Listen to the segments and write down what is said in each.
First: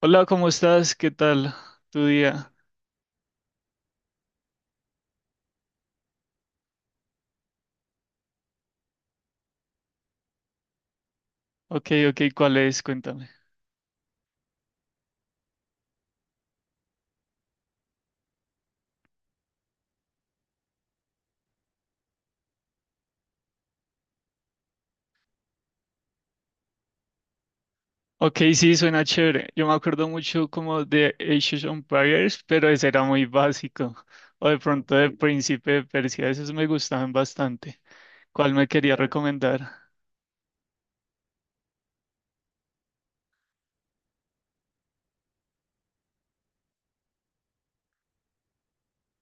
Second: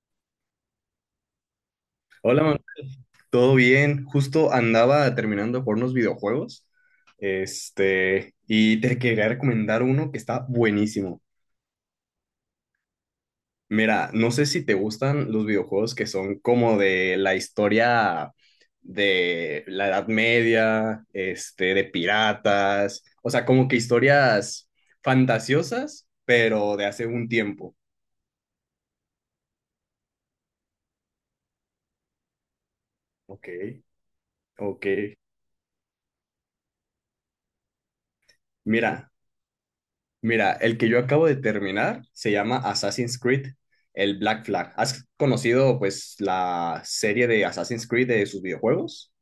Hola, ¿cómo estás? ¿Qué tal tu Hola, día? Manuel. ¿Todo bien? Justo andaba terminando de jugar unos videojuegos. Y te quería recomendar uno que está buenísimo. Ok, ok, ¿cuál es? Cuéntame. Mira, no sé si te gustan los videojuegos que son como de la historia de la Edad Media, de piratas, o sea, como que historias fantasiosas, pero de hace un tiempo. Ok, sí, suena chévere. Yo me acuerdo mucho como de Age of Empires, pero ese era muy Ok, básico. O de ok. pronto de Príncipe de Persia, esos me gustaban bastante. ¿Cuál me quería Mira, recomendar? Mira, el que yo acabo de terminar se llama Assassin's Creed, el Black Flag. ¿Has conocido pues la serie de Assassin's Creed de sus videojuegos?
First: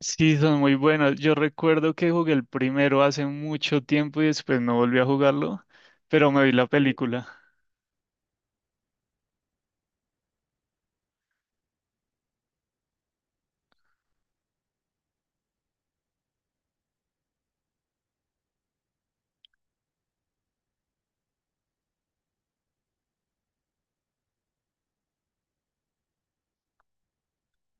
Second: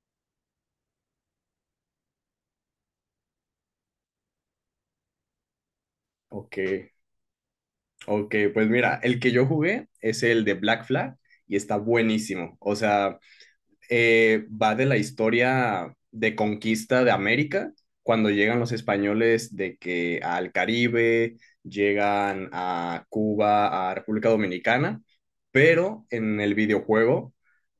Sí, son muy buenos. Yo recuerdo que jugué el primero hace mucho tiempo y después no volví a jugarlo, pero me vi Ok, la película. ok, pues mira, el que yo jugué es el de Black Flag y está buenísimo. O sea, va de la historia de conquista de América, cuando llegan los españoles de que al Caribe, llegan a Cuba, a República Dominicana, pero en el videojuego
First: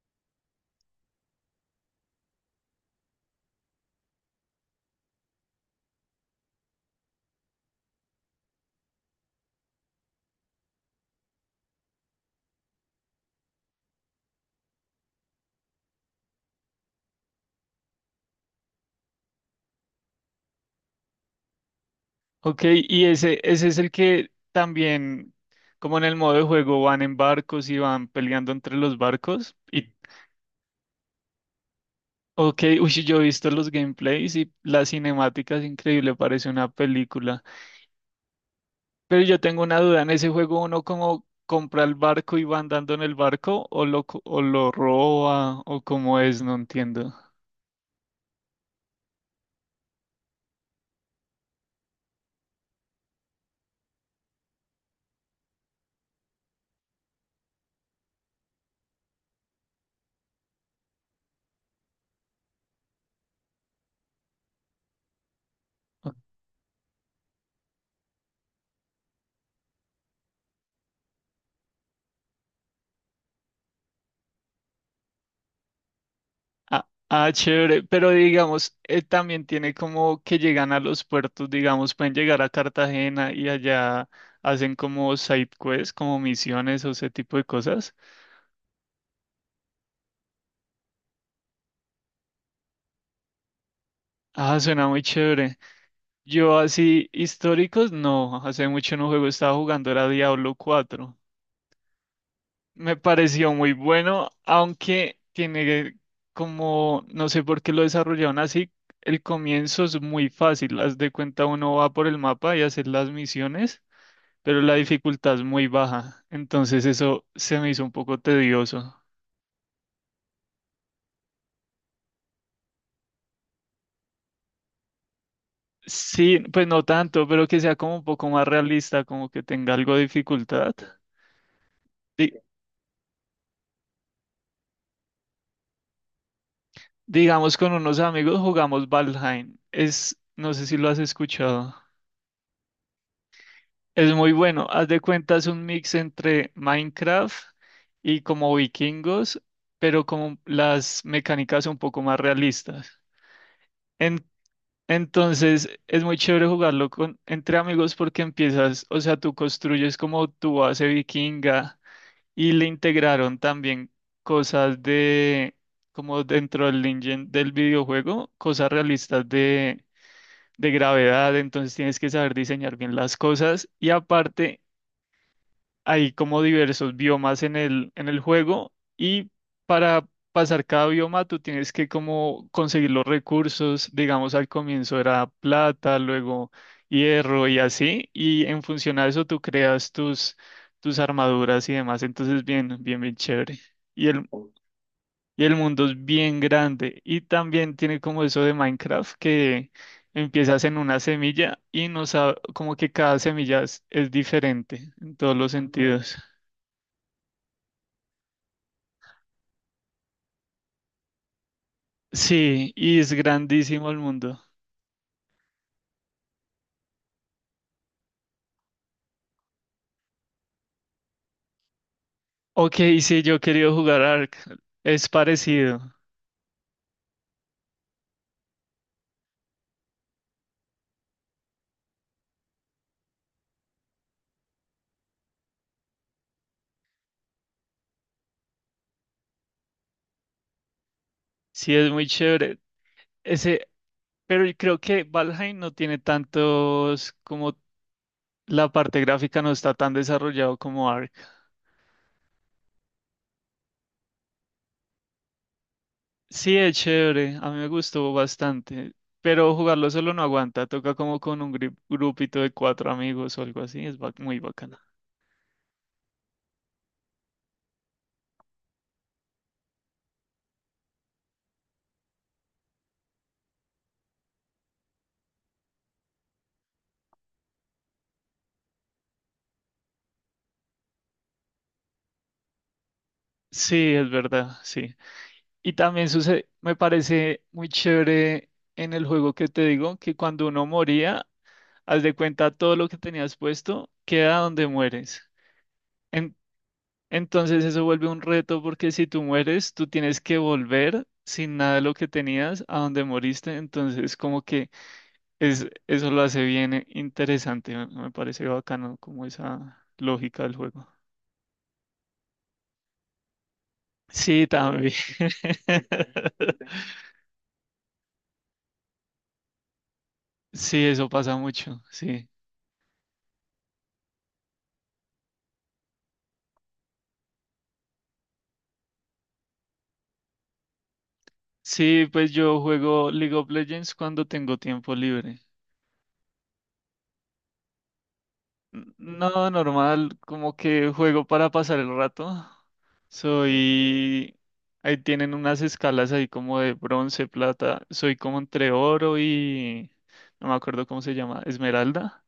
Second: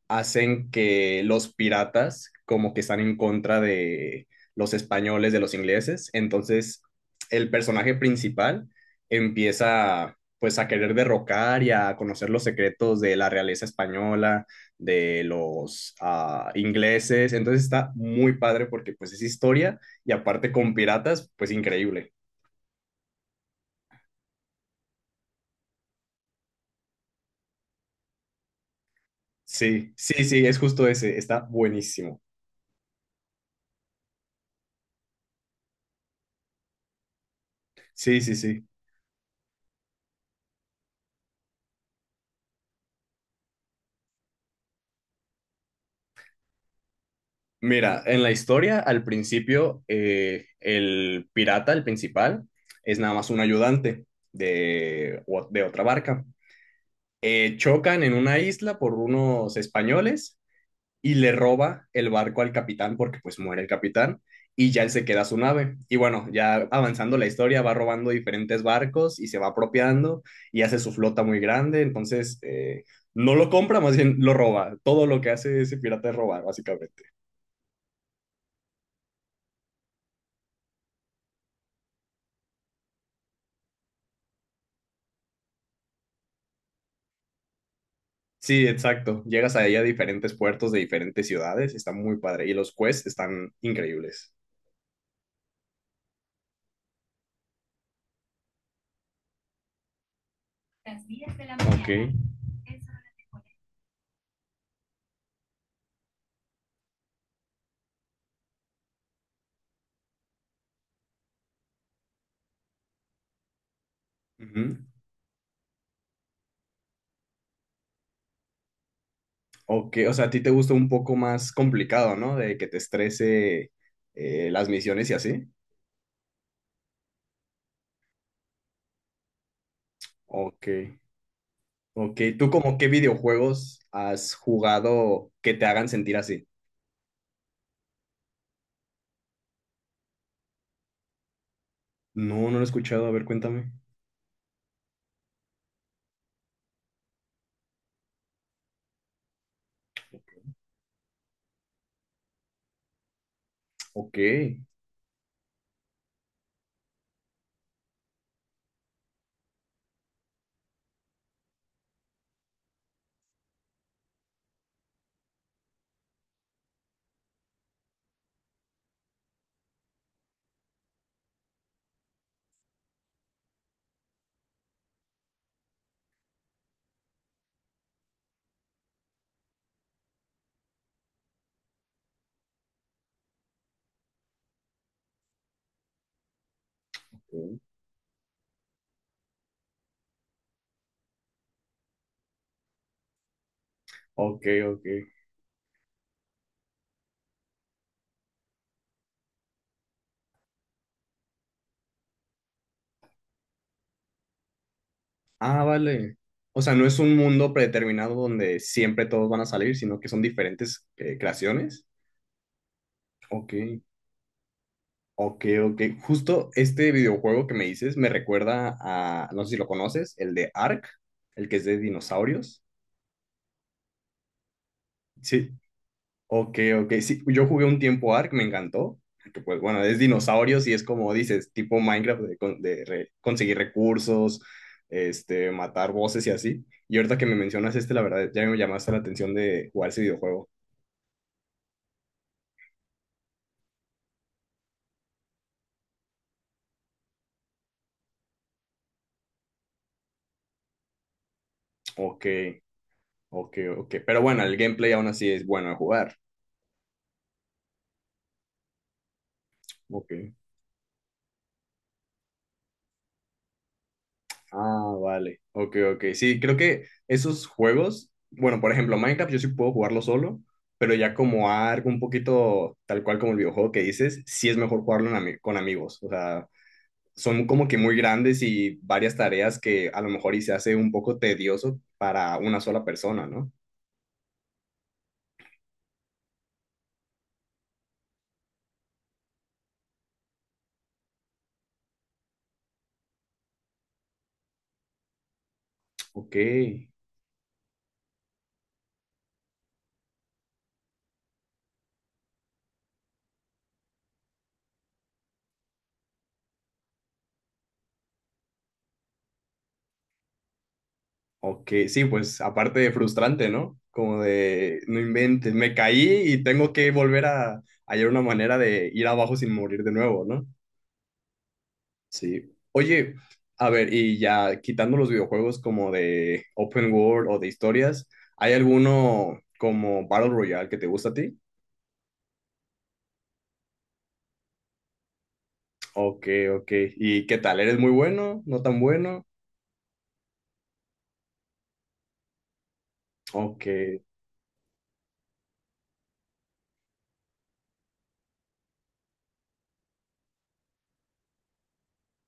hacen que los piratas como que están en contra de los españoles, de los ingleses. Entonces, el personaje principal empieza pues a querer derrocar y a conocer los secretos de la realeza española, de los ingleses. Entonces está muy padre porque pues es historia y aparte con piratas, pues increíble. Ok, y ese es el que también, como en el modo de juego, van en barcos y van peleando entre los barcos. Sí, sí, sí, es justo ese, está buenísimo. Ok, uy, yo he visto los gameplays y las cinemáticas, increíble, parece una película. Sí, sí, sí. Pero yo tengo una duda, ¿en ese juego uno como compra el barco y va andando en el barco o o lo roba o cómo es? No entiendo. Mira, en la historia, al principio, el pirata, el principal, es nada más un ayudante de otra barca. Chocan en una isla por unos españoles y le roba el barco al capitán porque pues muere el capitán y ya él se queda su nave. Y bueno, ya avanzando la historia, va robando diferentes barcos y se va apropiando y hace su flota muy grande. Entonces, no lo compra, más bien lo roba. Todo lo que hace ese pirata es robar, Ah, básicamente. ah, chévere, pero digamos, también tiene como que llegan a los puertos, digamos, pueden llegar a Cartagena y allá hacen como side quests, como misiones o ese tipo de cosas. Sí, exacto. Llegas ahí a diferentes puertos de diferentes ciudades, está muy padre. Y los quests están increíbles. Ah, suena muy chévere. Yo así históricos, no, hace mucho no juego, estaba jugando era Diablo 4. Ok. Me pareció muy bueno, aunque tiene como, no sé por qué lo desarrollaron así, el comienzo es muy fácil, haz de cuenta uno va por el mapa y hacer las misiones, pero la Ujú. dificultad es muy baja, entonces eso se me hizo un poco tedioso. Ok, o sea, a ti te gusta un poco más complicado, ¿no? De que te estrese las misiones y así. Sí, pues no tanto, pero que sea como un poco más realista, como que tenga algo de Ok. dificultad. Ok, Di- ¿tú como qué videojuegos has jugado que te hagan sentir así? digamos, con unos amigos jugamos Valheim, es, no sé si lo has escuchado. No, no lo he escuchado, a ver, cuéntame. Es muy bueno. Haz de cuenta, es un mix entre Minecraft y como vikingos, pero como las mecánicas un poco más realistas. Ok. En- entonces, es muy chévere jugarlo con, entre amigos porque empiezas, o sea, tú construyes como tu base vikinga y le integraron también cosas de, como dentro del engine del videojuego, cosas realistas de gravedad, entonces tienes que saber diseñar bien las cosas y aparte hay como diversos biomas en el juego y para pasar cada bioma tú tienes que como conseguir los recursos, digamos al comienzo era plata, luego hierro y Ok, así, y en función a eso tú creas tus armaduras y demás, entonces bien, bien, bien chévere. Y el, ok. Ok. y el mundo es bien grande y también tiene como eso de Minecraft que empiezas en una semilla y no sabe como que cada semilla es diferente en todos los Ah, sentidos. vale. O sea, no es un mundo predeterminado donde siempre todos van a salir, sino que son diferentes creaciones. Sí, y es Ok, grandísimo el mundo. ok, ok. Justo este videojuego que me dices me recuerda a, no sé si lo conoces, el de Ark, el que es de dinosaurios. Ok, sí, yo he querido jugar Ark. Es Sí, parecido. ok, ok. Sí, yo jugué un tiempo Ark, me encantó. Que pues bueno, es dinosaurios y es como dices, tipo Minecraft de conseguir recursos, matar voces y así. Y ahorita que me mencionas la verdad, ya me llamaste la atención de jugar ese videojuego. Sí, es muy chévere. Ese, pero yo creo que Valheim no tiene tantos, como la parte gráfica no está tan desarrollado como Ark. Ok, ok, ok. Pero bueno, el gameplay aún así es bueno de jugar. Sí, es chévere. A mí me gustó bastante. Pero jugarlo solo Ok. no aguanta. Toca como con un grupito de cuatro amigos o algo así. Muy bacana. Ah, vale. Ok, ok. Sí, creo que esos juegos, bueno, por ejemplo, Minecraft yo sí puedo jugarlo solo, pero ya como algo un poquito tal cual como el videojuego que dices, sí es mejor jugarlo con amigos. O sea, son como que muy grandes y varias tareas que a lo mejor y se hace un poco tedioso para una sola persona, ¿no? Sí, es verdad, sí. Y también sucede, me parece muy chévere en el juego que te digo, que cuando uno moría, haz de cuenta todo lo que tenías puesto queda donde mueres. Ok, En- entonces eso vuelve un reto porque si tú mueres, tú tienes que volver sin nada de lo que tenías a donde moriste. Entonces como que es, eso lo hace bien interesante. Me parece bacano como esa lógica del juego. ok. Sí, pues aparte de frustrante, ¿no? Como Sí, claro, de, también. no inventes, me caí y tengo que volver a hallar una manera de ir abajo sin morir de nuevo, ¿no? Sí, eso pasa mucho, sí. Sí. Oye, a ver, y ya quitando los videojuegos como de open world o de historias, ¿hay alguno como Battle Royale que te gusta a ti? Sí, pues yo juego League of Legends cuando tengo tiempo libre. Ok, ok. ¿Y qué tal? ¿Eres muy bueno? ¿No tan bueno? No, normal, como que juego para pasar el rato. Ok, Soy... Ahí tienen unas escalas ahí como de bronce, plata. Soy como entre oro y... No me acuerdo cómo se llama, esmeralda.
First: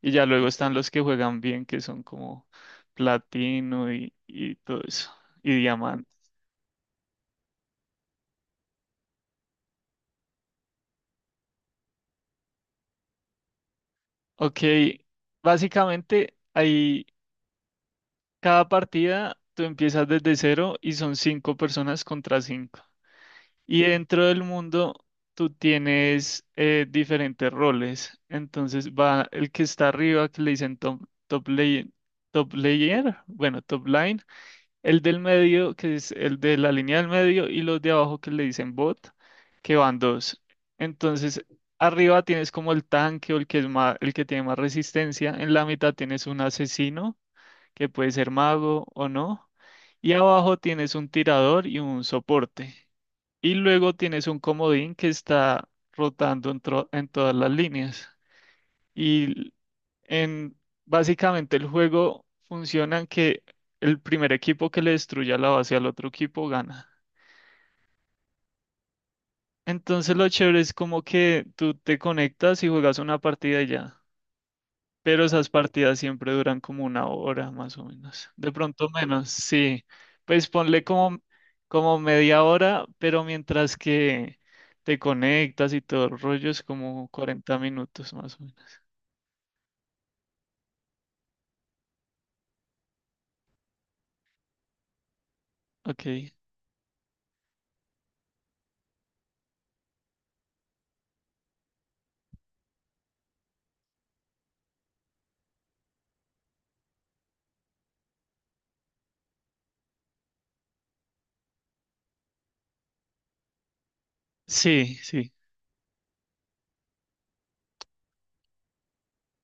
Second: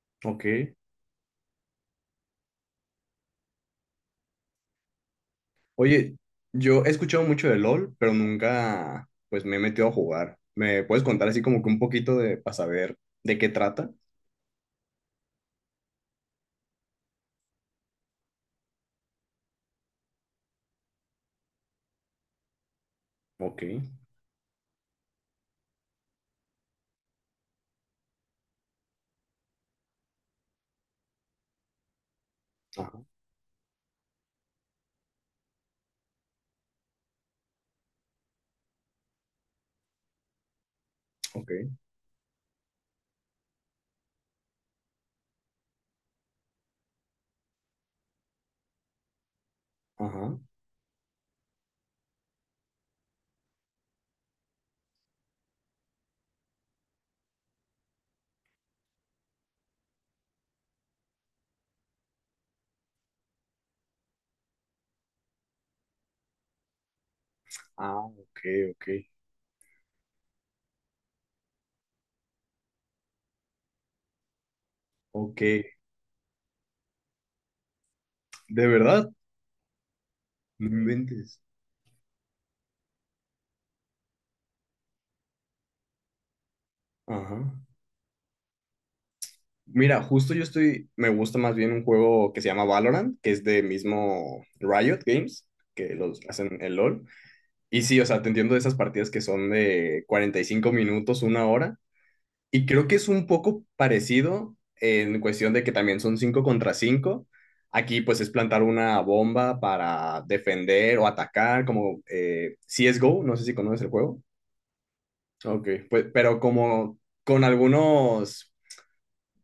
Y ya ok. luego están los que juegan bien, que son como platino y todo eso. Y diamante. Oye, yo he escuchado mucho de LOL, pero nunca pues me he metido a jugar. ¿Me puedes contar así como que un poquito de para saber de qué trata? Ok, básicamente ahí... Cada partida tú empiezas desde cero y son cinco personas contra cinco. Ok, Y dentro del mundo tú tienes diferentes roles. Entonces va el que está arriba, que le dicen top, top lane- top ajá, layer, bueno, top line, el del medio, que es el de la línea del medio, y los de abajo que le dicen bot, que van dos. Entonces, ok, arriba tienes como el tanque o el que es más, el que tiene más resistencia. En la mitad tienes un asesino que puede ser mago o no. Y ajá. abajo tienes un tirador y un soporte. Y luego tienes un comodín que está rotando en todas las líneas. Y en Básicamente el juego funciona en que el primer equipo que le destruya la base al otro equipo gana. Ah, ok, ok, Entonces lo chévere es como que tú te conectas y juegas una partida y ya. Pero ok. esas partidas siempre duran como una hora más o menos. De ¿De pronto verdad? menos, sí. Pues No ponle como, inventes. como media hora, pero mientras que te conectas y todo el rollo es como Ajá. 40 minutos más o menos. Mira, justo yo estoy, me gusta más bien un juego que se llama Valorant, que es de mismo Riot Games, que los Ok. hacen el LOL. Y sí, o sea, te entiendo de esas partidas que son de 45 minutos, una hora. Y creo que es un poco parecido en cuestión de que también son 5 contra cinco. Aquí pues es plantar una bomba para defender o atacar, como CSGO, no sé si conoces el juego. Sí, sí. Ok, pues, pero como con algunos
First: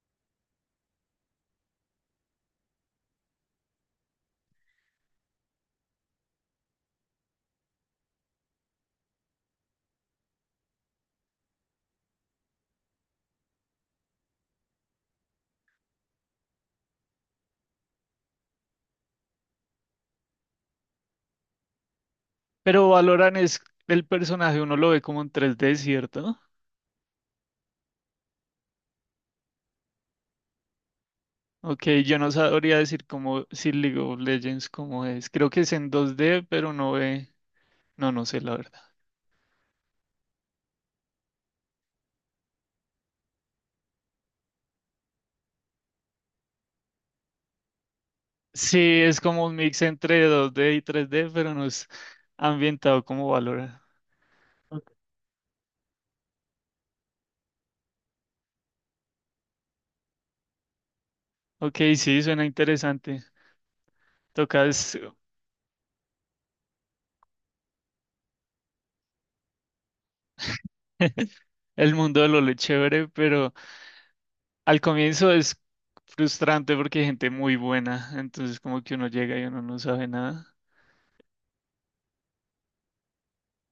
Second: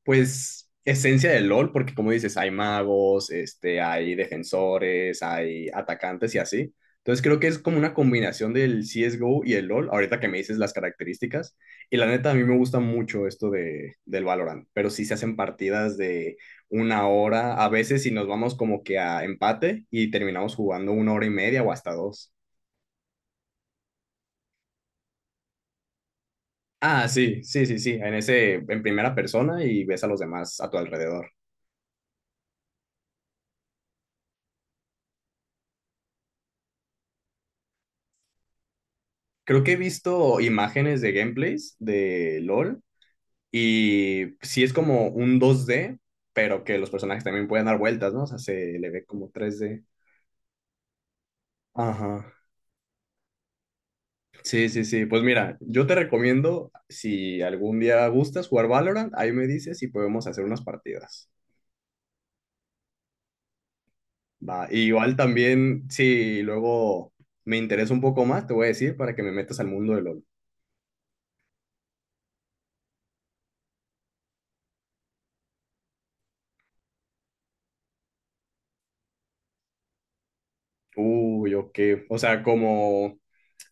pues, esencia del LOL, porque como dices, hay magos, hay defensores, hay atacantes y así. Entonces creo que es como una combinación del CSGO y el LOL, ahorita que me dices las características. Y la neta, a mí me gusta mucho esto del Valorant, pero sí se hacen partidas de una hora, a veces si nos vamos como que a empate y terminamos jugando una hora y media o hasta dos. Pero Valorant es el personaje, uno lo ve como en 3D, ¿cierto? Ah, sí, sí, sí, sí, en ese, en primera persona y ves a los demás a tu alrededor. Ok, yo no sabría decir cómo, si League of Legends cómo es. Creo que es en 2D, pero no ve. No, no sé, la verdad. Creo que he visto imágenes de gameplays de LOL y sí es como un 2D, pero que los personajes también pueden dar vueltas, ¿no? O sea, se Sí, le ve es como como un tres mix d entre 2D y 3D, pero no es Ajá. ambientado como Valorant. Sí, sí, Ok. sí. Pues mira, yo te recomiendo, si algún día gustas jugar Valorant, ahí me dices y podemos hacer unas partidas. Ok, sí, suena interesante. Va. Y Tocas igual también, si luego me interesa un poco más, te voy a decir para que me metas al mundo de LOL. el mundo de LoL es chévere, pero al comienzo es frustrante porque hay gente muy buena, entonces como que uno llega y uno no sabe nada. Uy, ok. O sea, como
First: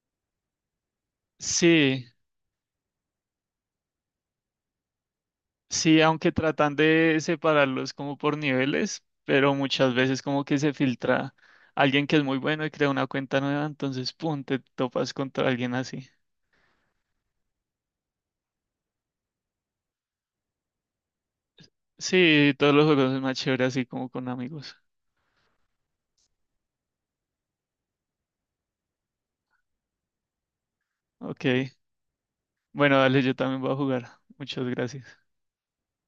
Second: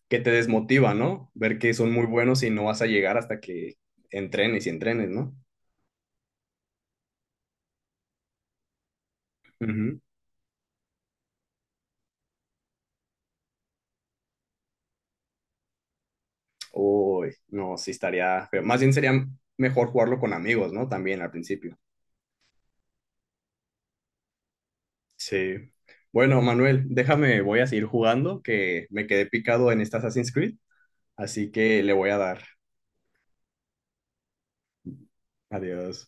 que te desmotiva, ¿no? Ver que son muy Sí, buenos y no vas a llegar hasta que entrenes y entrenes, ¿no? sí, aunque tratan de separarlos como por niveles, pero muchas Ujú. veces como que se filtra alguien que es muy bueno y crea una cuenta nueva, entonces pum, te topas contra alguien así. Uy, no, sí estaría feo. Más bien sería mejor jugarlo con amigos, ¿no? También al principio. Sí, todos los juegos es más chévere así como con amigos. Sí. Bueno, Manuel, déjame, voy a seguir jugando, que me quedé picado en esta Assassin's Creed, así Ok. que le voy a dar. Bueno, dale, yo también voy a jugar. Muchas gracias. Adiós.